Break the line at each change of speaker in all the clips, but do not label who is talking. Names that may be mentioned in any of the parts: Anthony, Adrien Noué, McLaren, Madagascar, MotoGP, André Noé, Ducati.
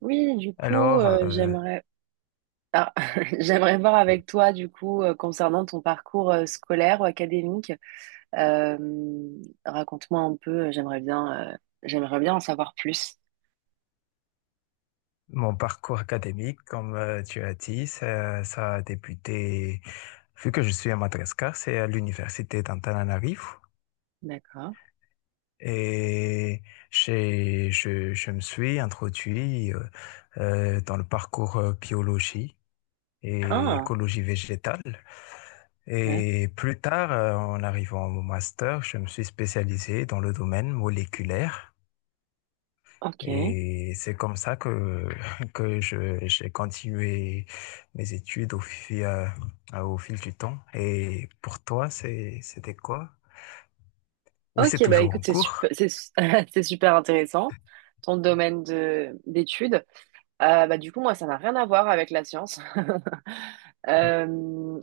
Oui, du coup,
Alors, euh,
ah, j'aimerais voir avec toi, du coup, concernant ton parcours scolaire ou académique. Euh, Raconte-moi un peu, j'aimerais bien, j'aimerais bien en savoir plus.
Mon parcours académique, comme tu as dit, ça a débuté, vu que je suis à Madagascar, c'est à l'université d'Antananarivo.
D'accord.
Et je me suis introduit dans le parcours biologie et
Ah,
écologie végétale.
ouais.
Et plus tard, en arrivant au master, je me suis spécialisé dans le domaine moléculaire.
Ok.
Et c'est comme ça que, j'ai continué mes études au fil du temps. Et pour toi, c'était quoi? Ou c'est
Ok, bah
toujours
écoute,
en
c'est super,
cours?
c'est super intéressant, ton domaine de d'études. Bah, du coup, moi, ça n'a rien à voir avec la science.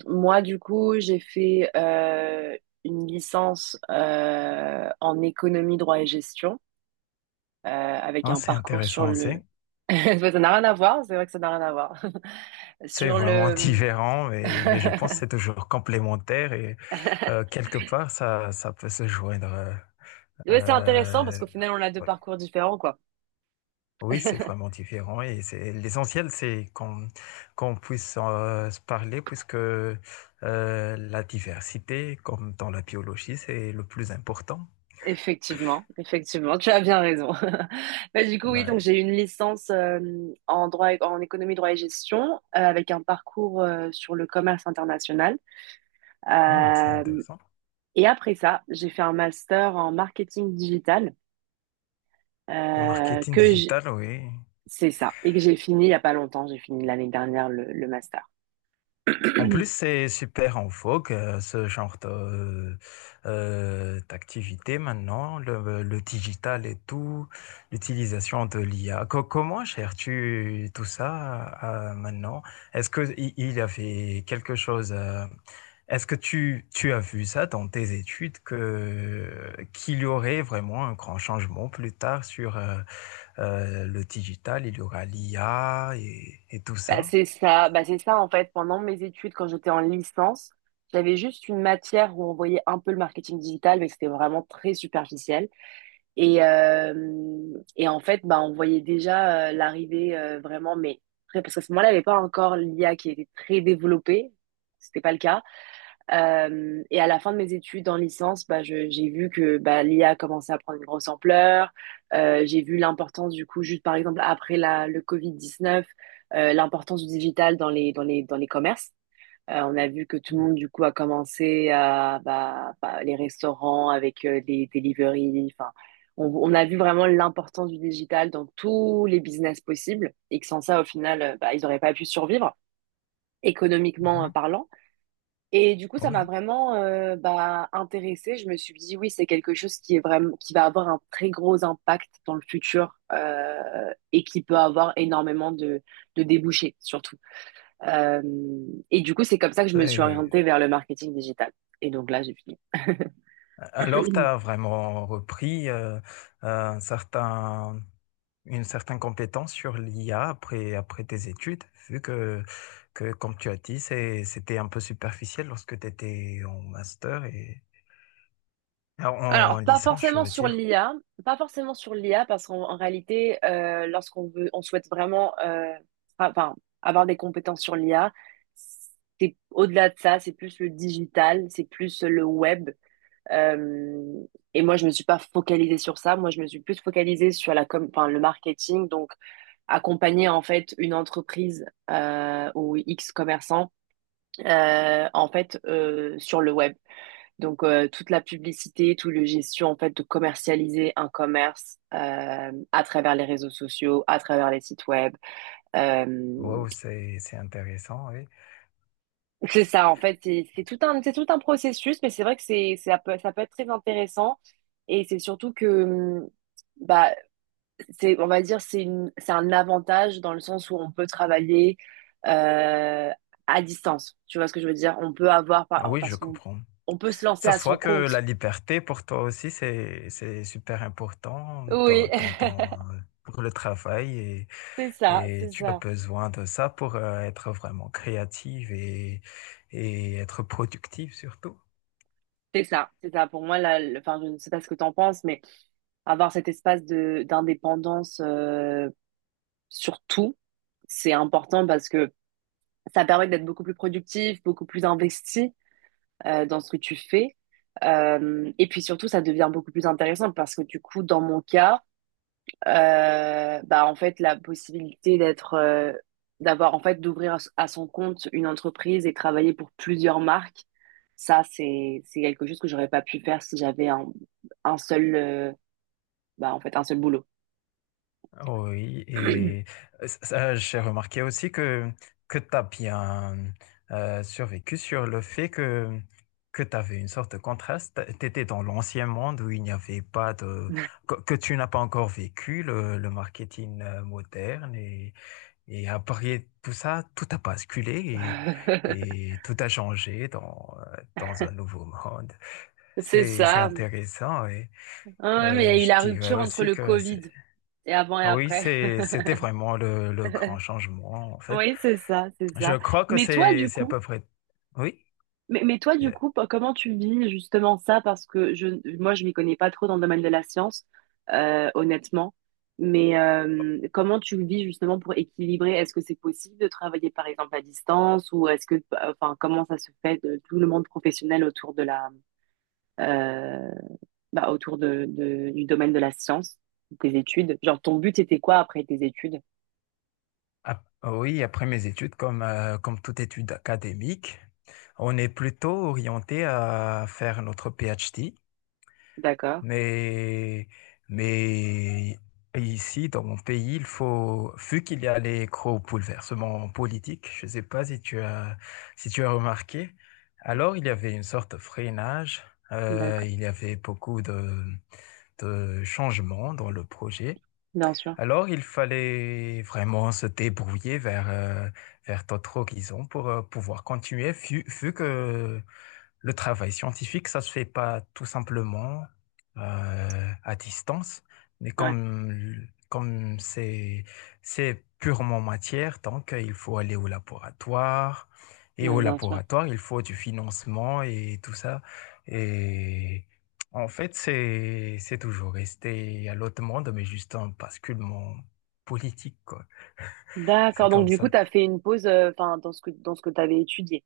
Moi, du coup, j'ai fait une licence en économie, droit et gestion, avec
Hein,
un
c'est
parcours sur
intéressant aussi.
le... Ça n'a rien à voir, c'est vrai que ça n'a rien à voir.
C'est
Sur
vraiment
le...
différent, mais je pense que c'est toujours complémentaire et quelque part, ça peut se joindre.
Ouais, c'est intéressant parce
euh,
qu'au final, on a deux parcours différents, quoi.
Oui, c'est vraiment différent et c'est l'essentiel, c'est qu'on puisse se parler puisque la diversité, comme dans la biologie, c'est le plus important.
Effectivement, effectivement, tu as bien raison. Bah, du coup, oui, donc
Ouais.
j'ai eu une licence en économie, droit et gestion, avec un parcours sur le commerce international.
Hmm, c'est
Euh,
intéressant.
Et après ça, j'ai fait un master en marketing digital
Le
euh,
marketing
que j'-
digital, oui.
c'est ça et que j'ai fini il y a pas longtemps. J'ai fini l'année dernière le master.
En plus, c'est super en vogue, ce genre de, d'activité maintenant, le digital et tout, l'utilisation de l'IA. Comment gères-tu tout ça maintenant? Est-ce que il y avait quelque chose, est-ce que tu as vu ça dans tes études que, qu'il y aurait vraiment un grand changement plus tard sur le digital, il y aura l'IA et tout ça?
Bah, c'est ça en fait. Pendant mes études, quand j'étais en licence, j'avais juste une matière où on voyait un peu le marketing digital, mais c'était vraiment très superficiel. Et en fait, bah, on voyait déjà l'arrivée vraiment, mais très, parce qu'à ce moment-là, il n'y avait pas encore l'IA qui était très développée. C'était pas le cas. Et à la fin de mes études en licence, bah, j'ai vu que bah, l'IA commençait à prendre une grosse ampleur. J'ai vu l'importance du coup, juste par exemple après le Covid-19, l'importance du digital dans les commerces. On a vu que tout le monde, du coup, a commencé à bah, les restaurants avec les deliveries. Enfin, on, on a vu vraiment l'importance du digital dans tous les business possibles et que sans ça, au final, bah, ils n'auraient pas pu survivre économiquement
Mhm.
parlant. Et du coup, ça m'a vraiment bah, intéressée. Je me suis dit, oui, c'est quelque chose qui est vraiment, qui va avoir un très gros impact dans le futur et qui peut avoir énormément de débouchés, surtout. Euh, et du coup, c'est comme ça que je me suis
Oui.
orientée vers le marketing digital. Et donc là, j'ai fini.
Alors, tu as vraiment repris un certain, une certaine compétence sur l'IA après, après tes études, vu que comme tu as dit, c'était un peu superficiel lorsque tu étais en master et en, en
Alors, pas
licence, je
forcément
veux
sur
dire.
l'IA, pas forcément sur l'IA, parce qu'en en réalité, lorsqu'on veut, on souhaite vraiment, enfin, avoir des compétences sur l'IA, c'est au-delà de ça, c'est plus le digital, c'est plus le web. Euh, et moi, je me suis pas focalisée sur ça. Moi, je me suis plus focalisée sur la com, enfin, le marketing. Donc, accompagner en fait une entreprise ou X commerçant en fait sur le web. Donc toute la publicité, tout le gestion en fait de commercialiser un commerce à travers les réseaux sociaux, à travers les sites web. Euh,
Wow, c'est intéressant, oui.
C'est
C'est-
ça, en fait, c'est tout un processus, mais c'est vrai que c'est ça peut être très intéressant. Et c'est surtout que, bah, c'est, on va dire, c'est un avantage dans le sens où on peut travailler euh, à distance. Tu vois ce que je veux dire? On peut avoir, par-
Oui,
Parce
je
qu'on
comprends.
on peut se lancer
Ça
à
se
son
voit que la
compte.
liberté pour toi aussi, c'est super important
Oui,
dans, pour le travail
c'est ça,
et
c'est
tu as
ça.
besoin de ça pour être vraiment créative et être productive surtout.
C'est ça, c'est ça. Pour moi, là, enfin, je ne sais pas ce que tu en penses, mais avoir cet espace de d'indépendance sur tout, c'est important parce que ça permet d'être beaucoup plus productif, beaucoup plus investi dans ce que tu fais. Et puis surtout, ça devient beaucoup plus intéressant parce que du coup, dans mon cas, bah en fait, la possibilité d'avoir en fait d'ouvrir à son compte une entreprise et travailler pour plusieurs marques, ça c'est quelque chose que j'aurais pas pu faire si j'avais un seul, bah en fait un seul boulot.
Oui, et ça, j'ai remarqué aussi que tu as bien survécu sur le fait que tu avais une sorte de contraste. Tu étais dans l'ancien monde où il n'y avait pas de... que tu n'as pas encore vécu le marketing moderne. Et après tout ça, tout a basculé et tout a changé dans, dans un nouveau monde.
C'est
C'est
ça.
intéressant. Et,
Ah ouais, mais il y a eu
je
la
dirais
rupture entre
aussi
le
que
Covid et avant et après.
c'était vraiment le grand changement, en fait.
Oui, c'est ça, c'est
Je
ça.
crois que
Mais toi, du
c'est à
coup,
peu près, oui, euh,
comment tu vis justement ça? Parce que moi, je m'y connais pas trop dans le domaine de la science, honnêtement. Mais comment tu le vis justement pour équilibrer? Est-ce que c'est possible de travailler par exemple à distance ou est-ce que, enfin, comment ça se fait de tout le monde professionnel euh, autour du domaine de la science, de tes études? Genre, ton but c'était quoi après tes études?
oui, après mes études, comme toute étude académique, on est plutôt orienté à faire notre PhD.
D'accord,
Mais, mais ici, dans mon pays, il faut, vu qu'il y a les gros bouleversements politiques, je ne sais pas si tu as, si tu as remarqué, alors il y avait une sorte de freinage,
d'accord,
il y avait beaucoup de changements dans le projet.
bien sûr.
Alors il fallait vraiment se débrouiller vers, vers d'autres horizons pour pouvoir continuer, vu, vu que le travail scientifique, ça se fait pas tout simplement à distance, mais
Ouais,
comme c'est purement matière, donc il faut aller au laboratoire et
ouais,
au
bien sûr.
laboratoire il faut du financement et tout ça. Et en fait, c'est toujours resté à l'autre monde, mais juste un basculement politique quoi. C'est
D'accord. Donc,
comme
du coup,
ça.
tu as fait une pause enfin, dans ce que tu avais étudié,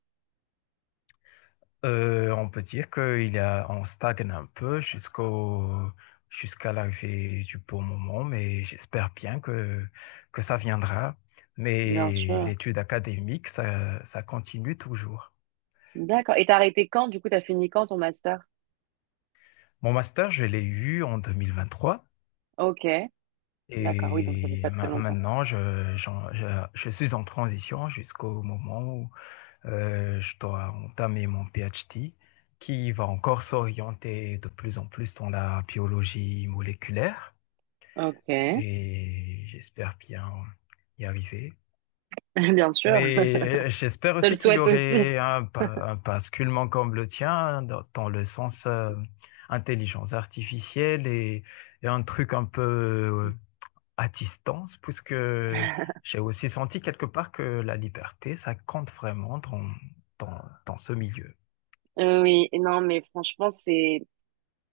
On peut dire qu'il a, on stagne un peu jusqu'au, jusqu'à l'arrivée du bon moment, mais j'espère bien que ça viendra.
bien
Mais
sûr.
l'étude académique, ça continue toujours.
D'accord. Et t'as arrêté quand? Du coup, t'as fini quand ton master?
Mon master, je l'ai eu en 2023
Ok. D'accord. Oui, donc ça fait
et
pas très
ma-
longtemps.
maintenant, je, j'en- je suis en transition jusqu'au moment où je dois entamer mon PhD qui va encore s'orienter de plus en plus dans la biologie moléculaire.
Ok.
Et j'espère bien y arriver.
Bien sûr. Je
Mais j'espère
te le
aussi qu'il
souhaite aussi.
aurait un, un basculement comme le tien hein, dans le sens intelligence artificielle et un truc un peu euh, à distance, puisque j'ai aussi senti quelque part que la liberté, ça compte vraiment dans ce milieu.
Oui. Et non, mais franchement, c'est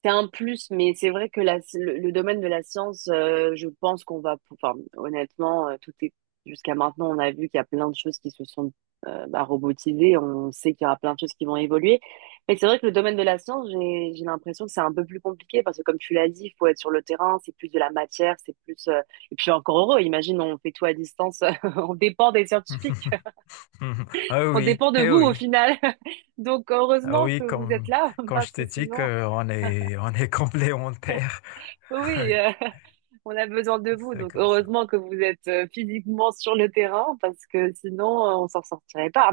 C'est un plus, mais c'est vrai que le domaine de la science, je pense qu'enfin, honnêtement, tout est, jusqu'à maintenant, on a vu qu'il y a plein de choses qui se sont bah, robotisées, on sait qu'il y aura plein de choses qui vont évoluer, mais c'est vrai que le domaine de la science, j'ai l'impression que c'est un peu plus compliqué, parce que comme tu l'as dit, il faut être sur le terrain, c'est plus de la matière, c'est plus, et puis encore heureux, imagine, on fait tout à distance, on dépend des scientifiques,
Ah
on
oui,
dépend de
eh
vous au
oui.
final, donc
Ah
heureusement que
oui,
vous êtes
comme,
là,
quand je
parce que
t'ai dit
sinon,
on est complémentaires.
oui, oui, on a besoin de vous,
C'est
donc
comme ça.
heureusement que vous êtes physiquement sur le terrain parce que sinon on s'en sortirait pas.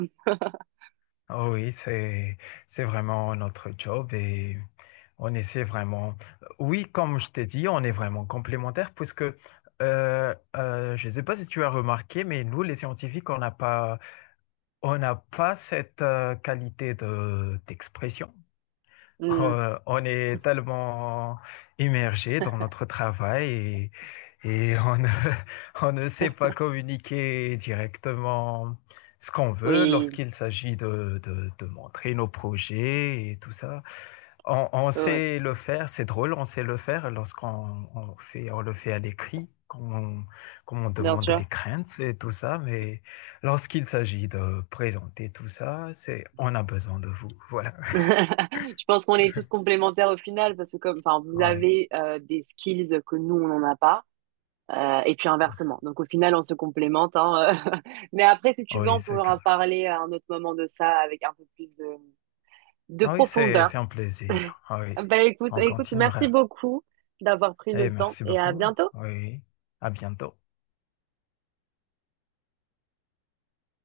Ah oui, c'est vraiment notre job et on essaie vraiment. Oui, comme je t'ai dit, on est vraiment complémentaires puisque je ne sais pas si tu as remarqué, mais nous, les scientifiques, on n'a pas cette qualité de d'expression.
Hmm,
On est tellement immergé dans notre travail et on ne, on ne sait pas communiquer directement ce qu'on veut
oui,
lorsqu'il s'agit de montrer nos projets et tout ça. On
ouais, ouais.
sait le faire, c'est drôle, on sait le faire lorsqu'on on fait, on le fait à l'écrit, quand on, quand on
Bien
demande
sûr.
les craintes et tout ça, mais lorsqu'il s'agit de présenter tout ça, c'est, on a besoin de vous. Voilà.
Je pense qu'on est tous complémentaires au final parce que comme, enfin, vous
Ouais.
avez des skills que nous on n'en a pas. Et puis inversement. Donc au final, on se complémente, hein. Mais après, si tu veux,
Oui,
on
c'est
pourra
comme ça.
parler à un autre moment de ça avec un peu plus de
Ah oui,
profondeur.
c'est un plaisir. Ah oui,
Bah écoute,
on
écoute, merci
continuera.
beaucoup d'avoir pris
Et
le temps
merci
et à
beaucoup.
bientôt.
Oui, à bientôt.